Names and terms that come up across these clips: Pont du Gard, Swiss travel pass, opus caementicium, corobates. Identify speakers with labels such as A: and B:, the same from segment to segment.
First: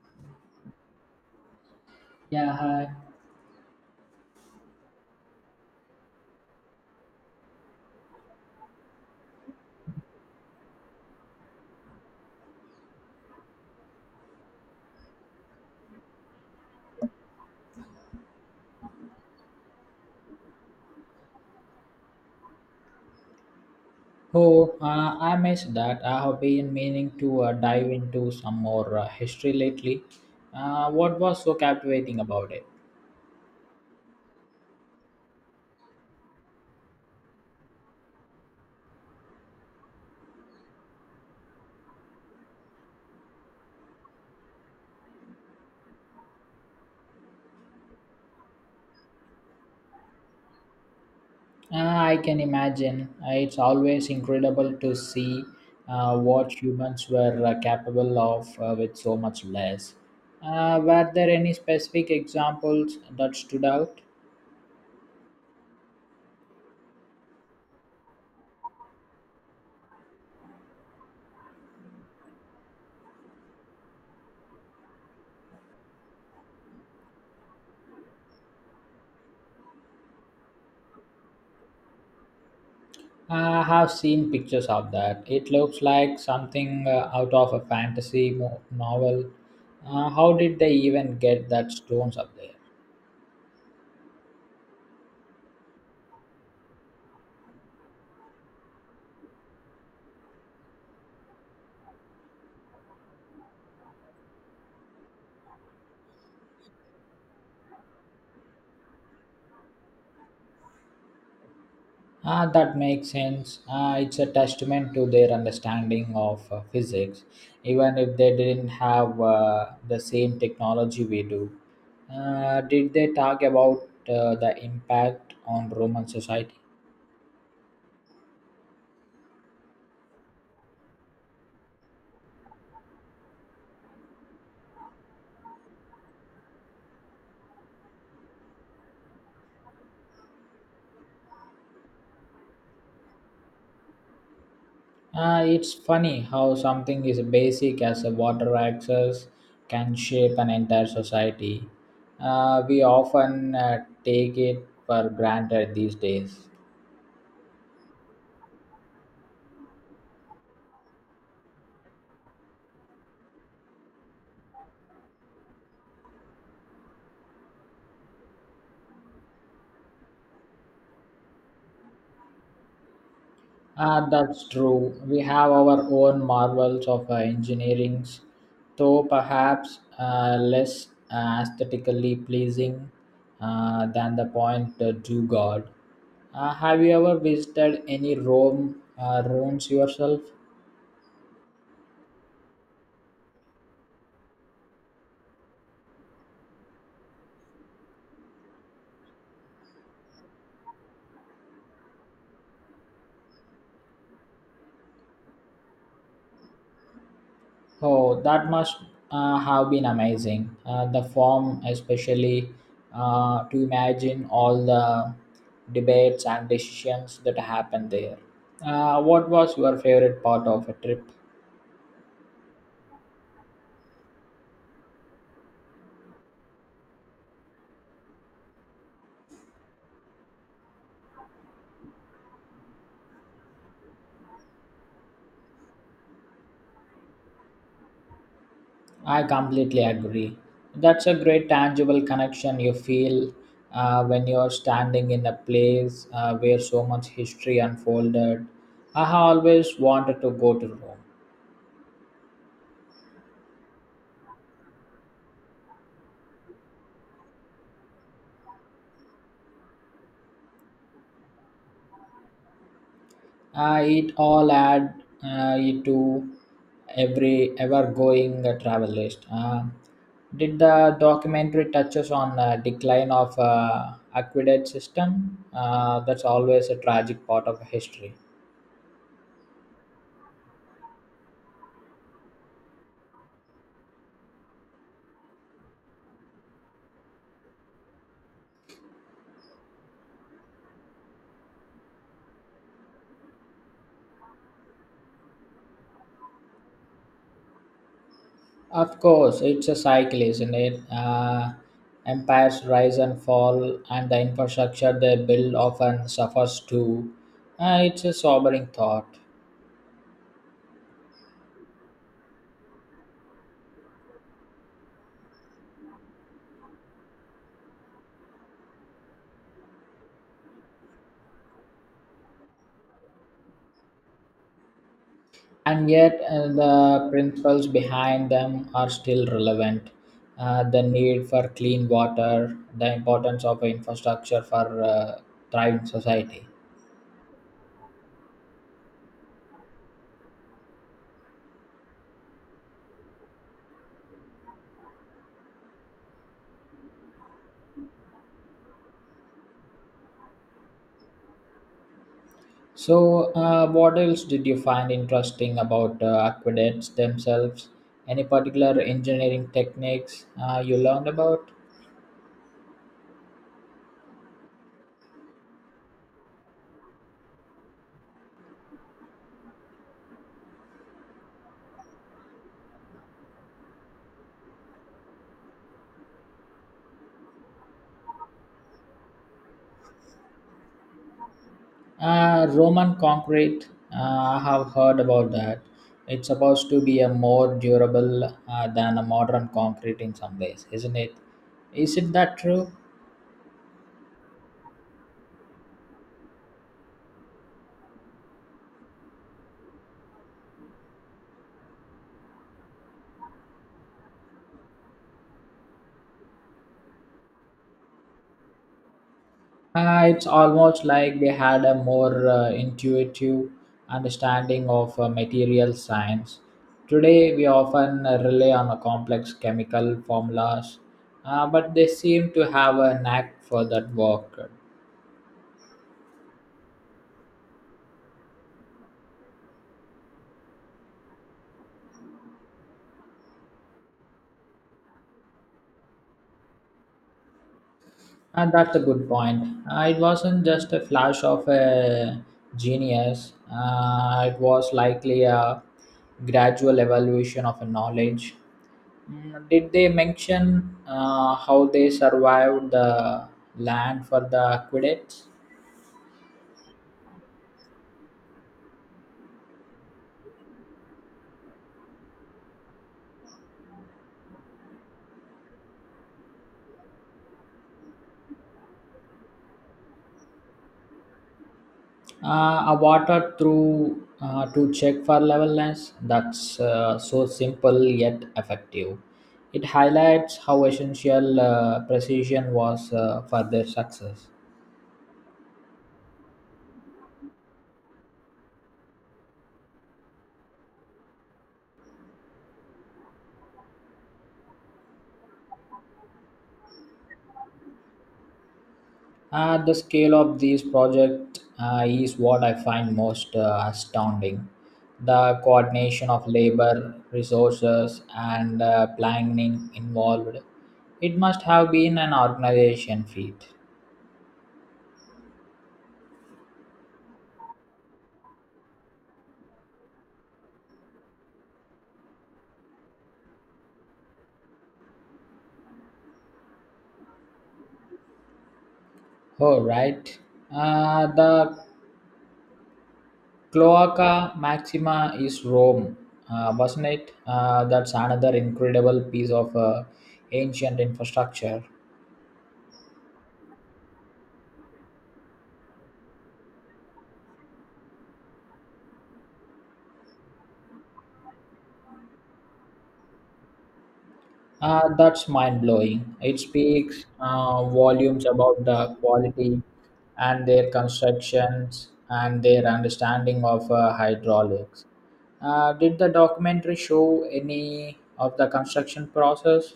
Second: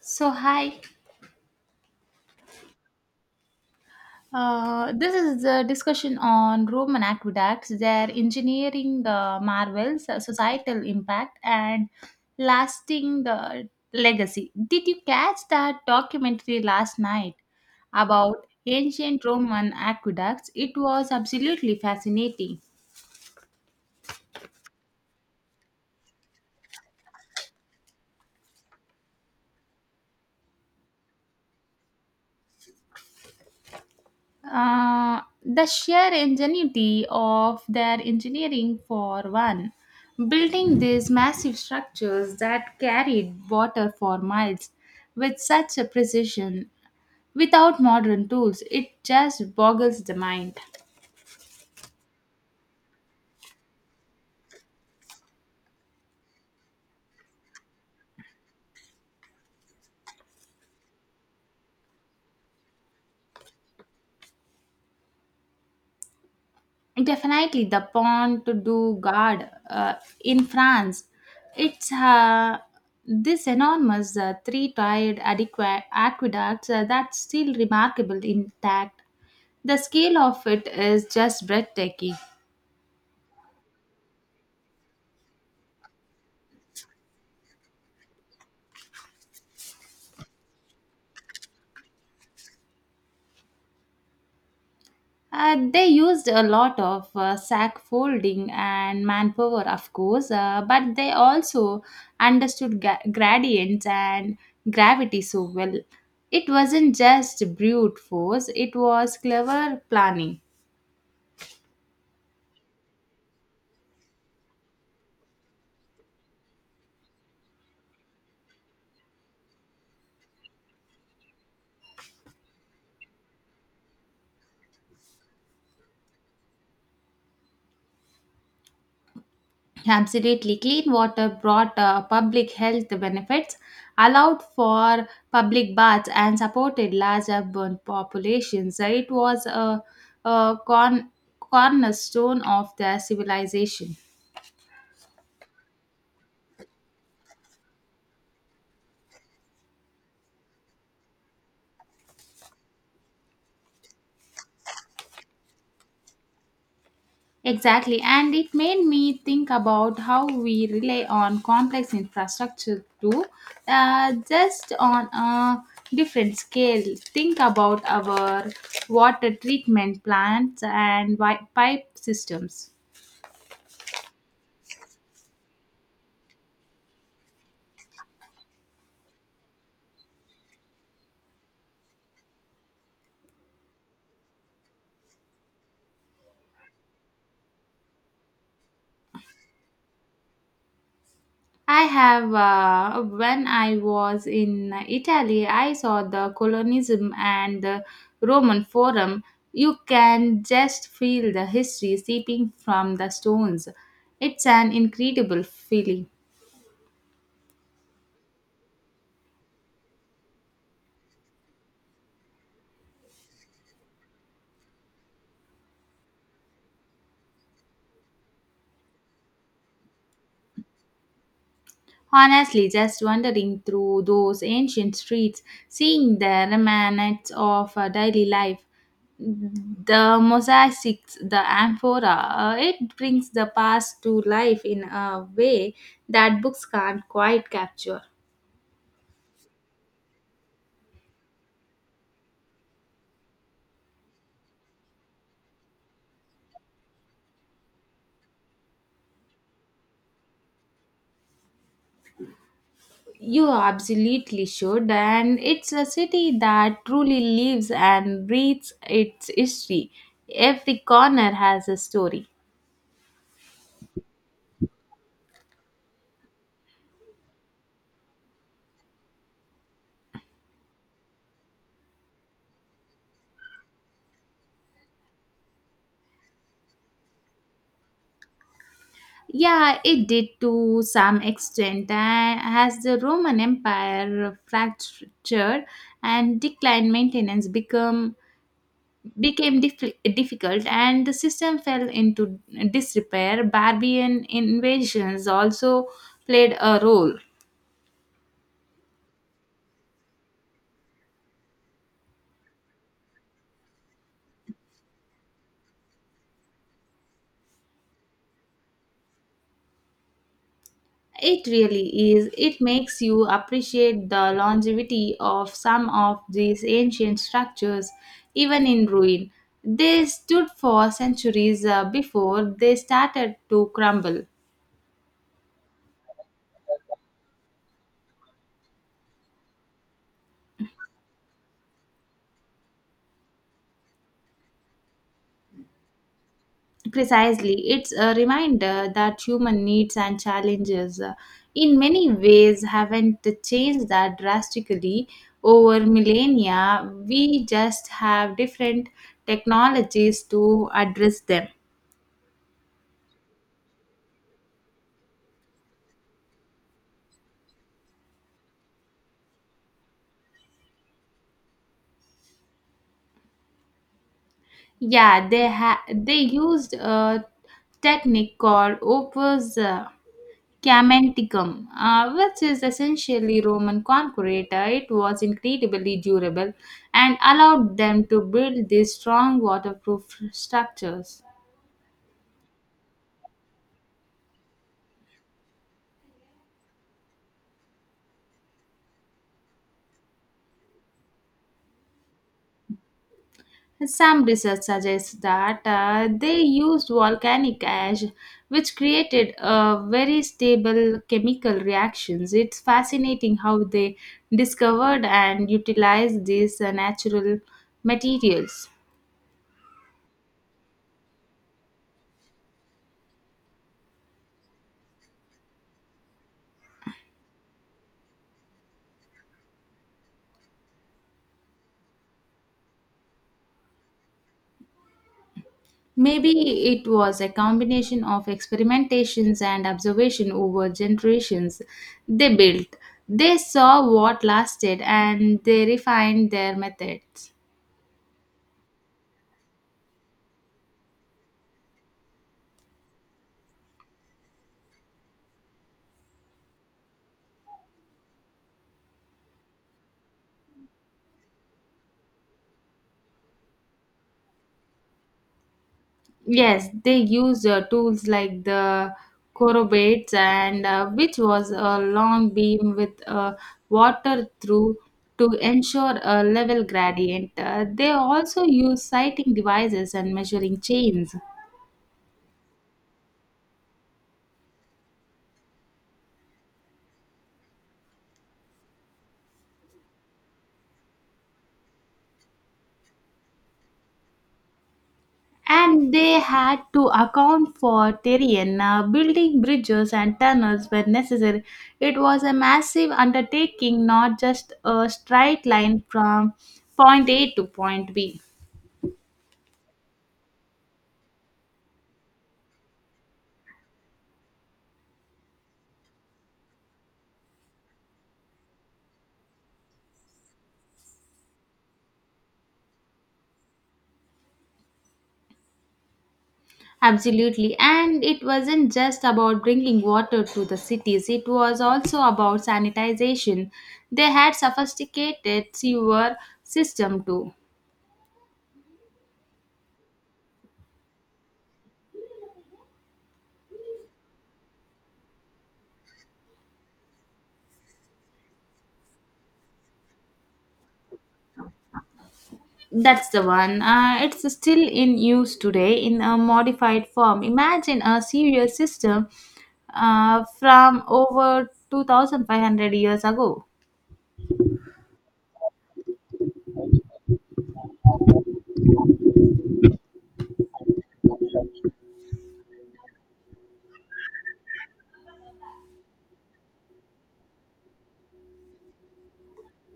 A: So, hi.
B: Yeah, hi.
A: This is the discussion on Roman aqueducts, their engineering marvels, societal impact, and lasting the legacy. Did you catch that documentary last night about ancient Roman aqueducts? It was absolutely fascinating.
B: Oh, I missed that. I have been meaning to dive into some more history lately. What was so captivating about it?
A: The sheer ingenuity of their engineering, for one, building these massive structures that carried water for miles with such a precision without modern tools, it just boggles the mind.
B: I can imagine. It's always incredible to see what humans were capable of with so much less. Were there any specific examples that stood out?
A: Definitely the Pont du Gard in France. It's this enormous three-tiered aqueducts that's still remarkable intact. The scale of it is just breathtaking.
B: I have seen pictures of that. It looks like something out of a fantasy novel. How did they even get that stones up there?
A: They used a lot of sack folding and manpower, of course, but they also understood gradients and gravity so well. It wasn't just brute force, it was clever planning.
B: Ah, that makes sense. Ah, it's a testament to their understanding of physics, even if they didn't have the same technology we do. Did they talk about the impact on Roman society?
A: Absolutely. Clean water brought public health benefits, allowed for public baths, and supported large urban populations. It was a, a cornerstone of their civilization.
B: It's funny how something as basic as a water access can shape an entire society. We often take it for granted these days.
A: Exactly. And it made me think about how we rely on complex infrastructure too, just on a different scale. Think about our water treatment plants and pipe systems.
B: That's true. We have our own marvels of engineering, though perhaps less aesthetically pleasing than the point to God. Have you ever visited any Rome ruins yourself?
A: I have. When I was in Italy, I saw the colonism and the Roman Forum. You can just feel the history seeping from the stones. It's an incredible feeling.
B: Oh, that must have been amazing. The form, especially to imagine all the debates and decisions that happened there. What was your favorite part of a trip?
A: Honestly, just wandering through those ancient streets, seeing the remnants of daily life, the mosaics, the amphora, it brings the past to life in a way that books can't quite capture.
B: I completely agree. That's a great tangible connection you feel when you're standing in a place where so much history unfolded. I have always wanted to go to Rome.
A: You absolutely should, and it's a city that truly lives and breathes its history. Every corner has a story.
B: It all add it to every ever going travel list, did the documentary touches on decline of aqueduct system? That's always a tragic part of history.
A: Yeah, it did, to some extent. And as the Roman Empire fractured and declined, maintenance become became difficult, and the system fell into disrepair. Barbarian invasions also played a role.
B: Of course it's a cycle, isn't it? Empires rise and fall and the infrastructure they build often suffers too. It's a sobering thought.
A: It really is. It makes you appreciate the longevity of some of these ancient structures, even in ruin. They stood for centuries before they started to crumble.
B: And yet the principles behind them are still relevant. The need for clean water, the importance of infrastructure for thriving society.
A: Precisely, it's a reminder that human needs and challenges, in many ways, haven't changed that drastically over millennia. We just have different technologies to address them.
B: So, what else did you find interesting about aqueducts themselves? Any particular engineering techniques you learned about?
A: Yeah, they used a technique called opus camenticum, which is essentially Roman concrete. It was incredibly durable and allowed them to build these strong waterproof structures.
B: Roman concrete, I have heard about that. It's supposed to be a more durable than a modern concrete in some ways, isn't it? Is it that true?
A: Some research suggests that they used volcanic ash, which created very stable chemical reactions. It's fascinating how they discovered and utilized these natural materials.
B: It's almost like they had a more intuitive understanding of material science. Today, we often rely on a complex chemical formulas, but they seem to have a knack for that work.
A: Maybe it was a combination of experimentations and observation over generations. They built, they saw what lasted, and they refined their methods.
B: And that's a good point. It wasn't just a flash of a genius. It was likely a gradual evolution of a knowledge. Mm, did they mention how they survived the land for the aqueducts?
A: Yes, they use tools like the corobates and which was a long beam with water through, to ensure a level gradient. They also use sighting devices and measuring chains.
B: A water through to check for levelness. That's so simple yet effective. It highlights how essential precision was for their success.
A: And they had to account for terrain, building bridges and tunnels where necessary. It was a massive undertaking, not just a straight line from point A to point B.
B: The scale of these projects is what I find most astounding. The coordination of labor, resources, and planning involved. It must have been an organization feat.
A: Absolutely. And it wasn't just about bringing water to the cities, it was also about sanitization. They had sophisticated sewer system too.
B: Oh, right. The Cloaca Maxima is Rome, wasn't it? That's another incredible piece of ancient infrastructure.
A: That's the one. It's still in use today in a modified form. Imagine a sewer system from over 2500 years ago.
B: That's mind blowing. It speaks volumes about the quality and their constructions and their understanding of hydraulics. Did the documentary show any of the construction process?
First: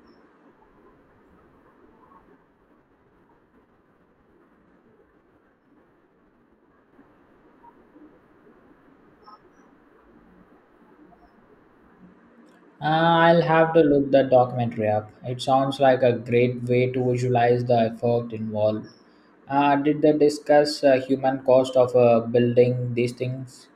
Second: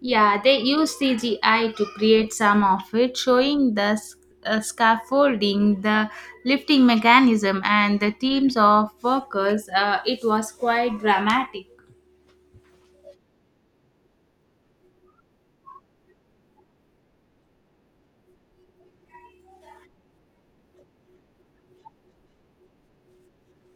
A: Yeah, they use CGI to create some of it, showing the scaffolding, the lifting mechanism, and the teams of workers. It was quite dramatic.
B: Uh, I'll have to look that documentary up. It sounds like a great way to visualize the effort involved. Did they discuss human cost of building these things?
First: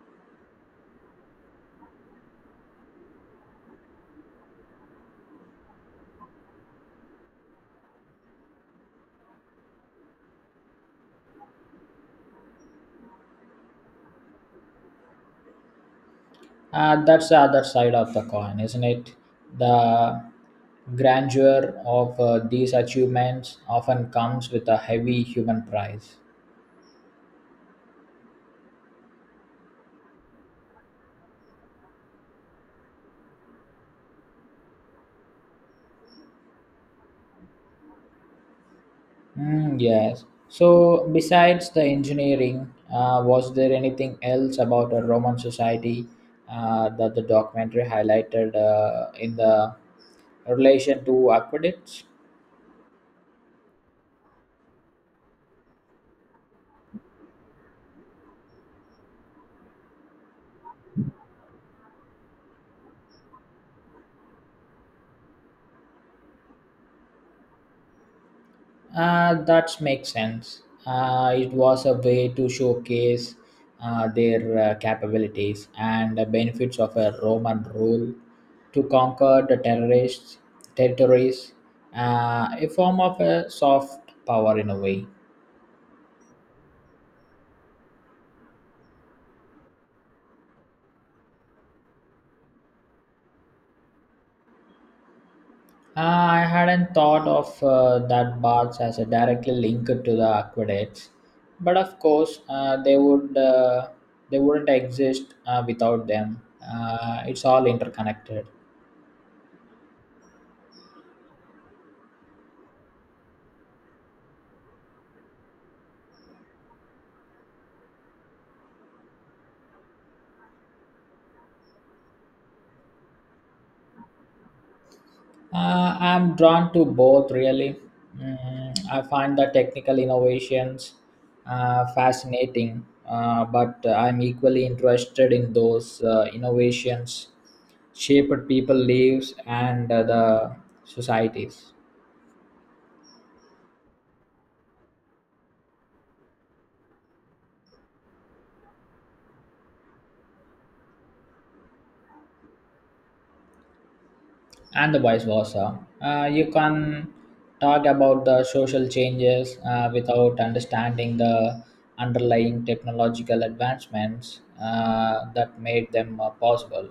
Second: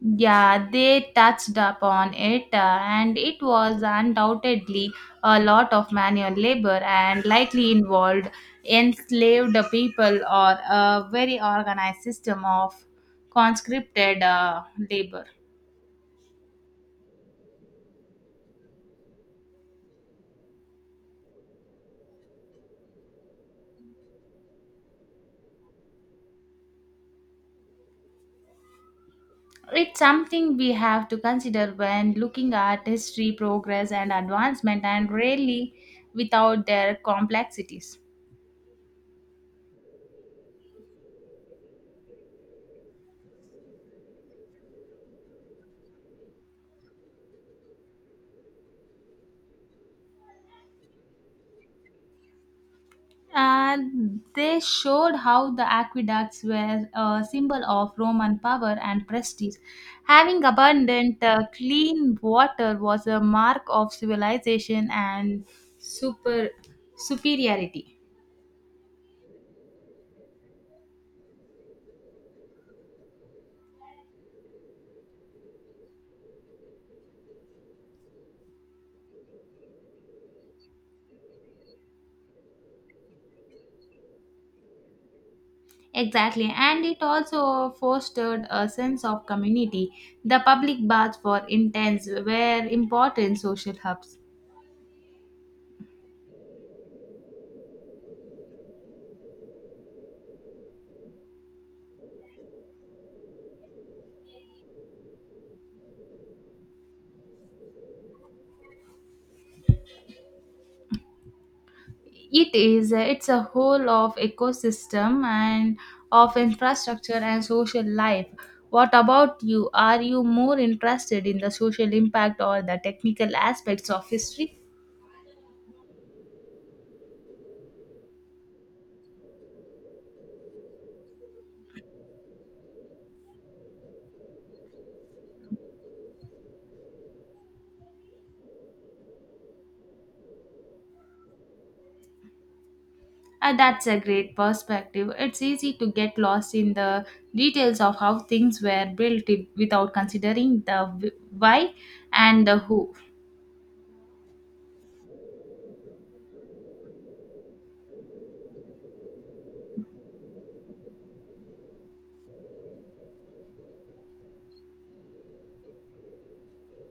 A: Yeah, they touched upon it, and it was undoubtedly a lot of manual labor and likely involved enslaved people or a very organized system of conscripted labor.
B: And that's the other side of the coin, isn't it? The grandeur of these achievements often comes with a heavy human price.
A: It's something we have to consider when looking at history, progress, and advancement, and really without their complexities.
B: Mm, yes. So, besides the engineering, was there anything else about a Roman society that the documentary highlighted in the relation to aqueducts?
A: And they showed how the aqueducts were a symbol of Roman power and prestige. Having abundant, clean water was a mark of civilization and super superiority.
B: That makes sense. It was a way to showcase their capabilities and the benefits of a Roman rule to conquer the terrorist territories, a form of a soft power in a way.
A: Exactly, and it also fostered a sense of community. The public baths for interns were important social hubs.
B: I hadn't thought of that baths as a directly linked to the aqueducts, but of course they would they wouldn't exist without them. It's all interconnected.
A: It is, it's a whole of ecosystem and of infrastructure and social life. What about you? Are you more interested in the social impact or the technical aspects of history?
B: I'm drawn to both, really. Mm, I find the technical innovations fascinating, but I'm equally interested in those innovations shaped people lives and the societies,
A: That's a great perspective. It's easy to get lost in the details of how things were built without considering the why and the who.
B: and the vice versa. You can talk about the social changes without understanding the underlying technological advancements that made them possible.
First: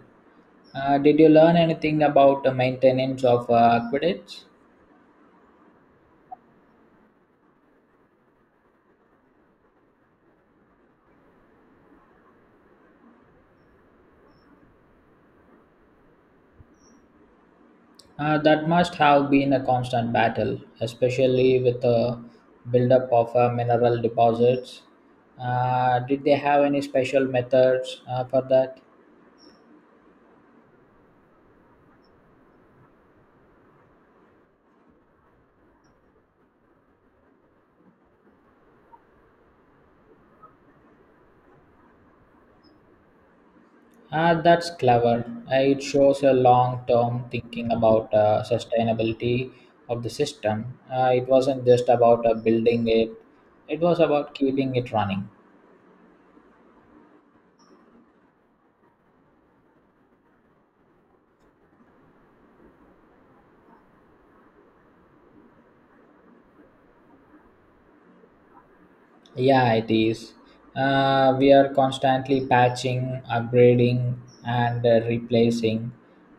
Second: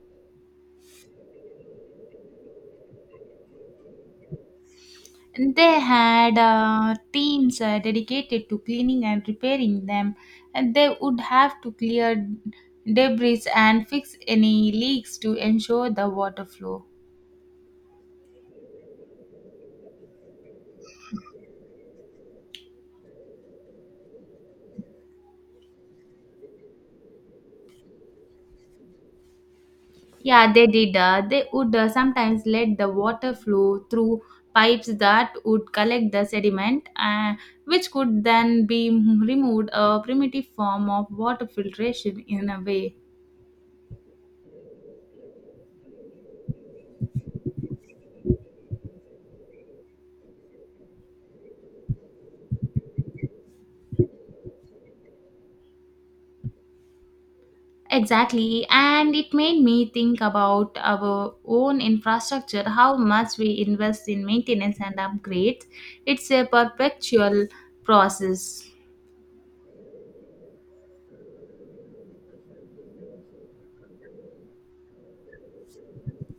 B: Did you learn anything about the maintenance of aqueducts?
A: They had teams dedicated to cleaning and repairing them, and they would have to clear debris and fix any leaks to ensure the water flow.
B: That must have been a constant battle, especially with the buildup of mineral deposits. Did they have any special methods for that?
A: Yeah, they did. They would sometimes let the water flow through pipes that would collect the sediment, which could then be removed, a primitive form of water filtration in a way.
B: That's clever. It shows a long term thinking about sustainability of the system. It wasn't just about building it, it was about keeping it running.
A: Exactly, and it made me think about our own infrastructure, how much we invest in maintenance and upgrades. It's a perpetual process.
B: Yeah, it is. We are constantly patching, upgrading, and replacing.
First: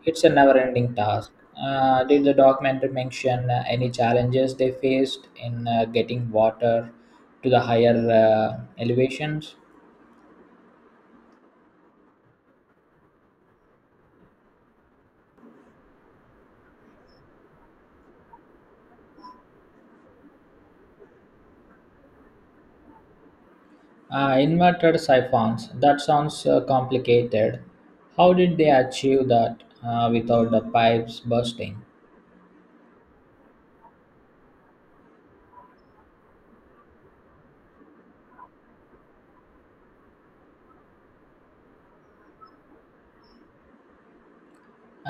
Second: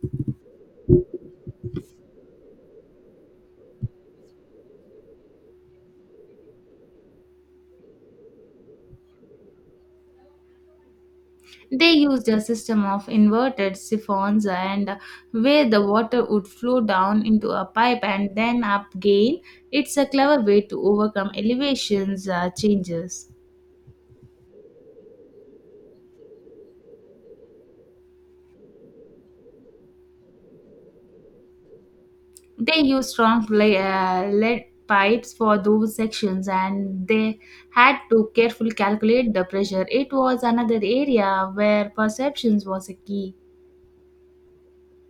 B: It's a never ending task. Did the documentary mention any challenges they faced in getting water to the higher elevations?
A: They used a system of inverted siphons, and where the water would flow down into a pipe and then up again. It's a clever way to overcome elevations changes.
B: Inverted siphons. That sounds complicated. How did they achieve that without the pipes bursting?
A: They used strong lead pipes for those sections, and they had to carefully calculate the pressure. It was another area where perceptions was a key.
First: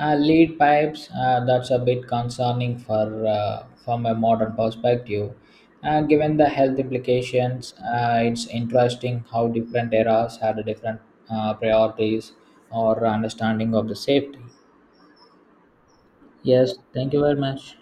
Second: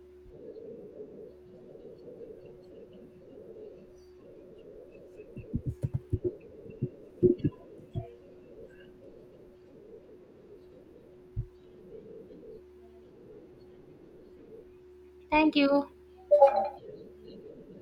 B: Lead pipes, that's a bit concerning for from a modern perspective. Given the health implications, it's interesting how different eras had different priorities or understanding of the safety.
A: Thank you.
B: Yes, thank you very much.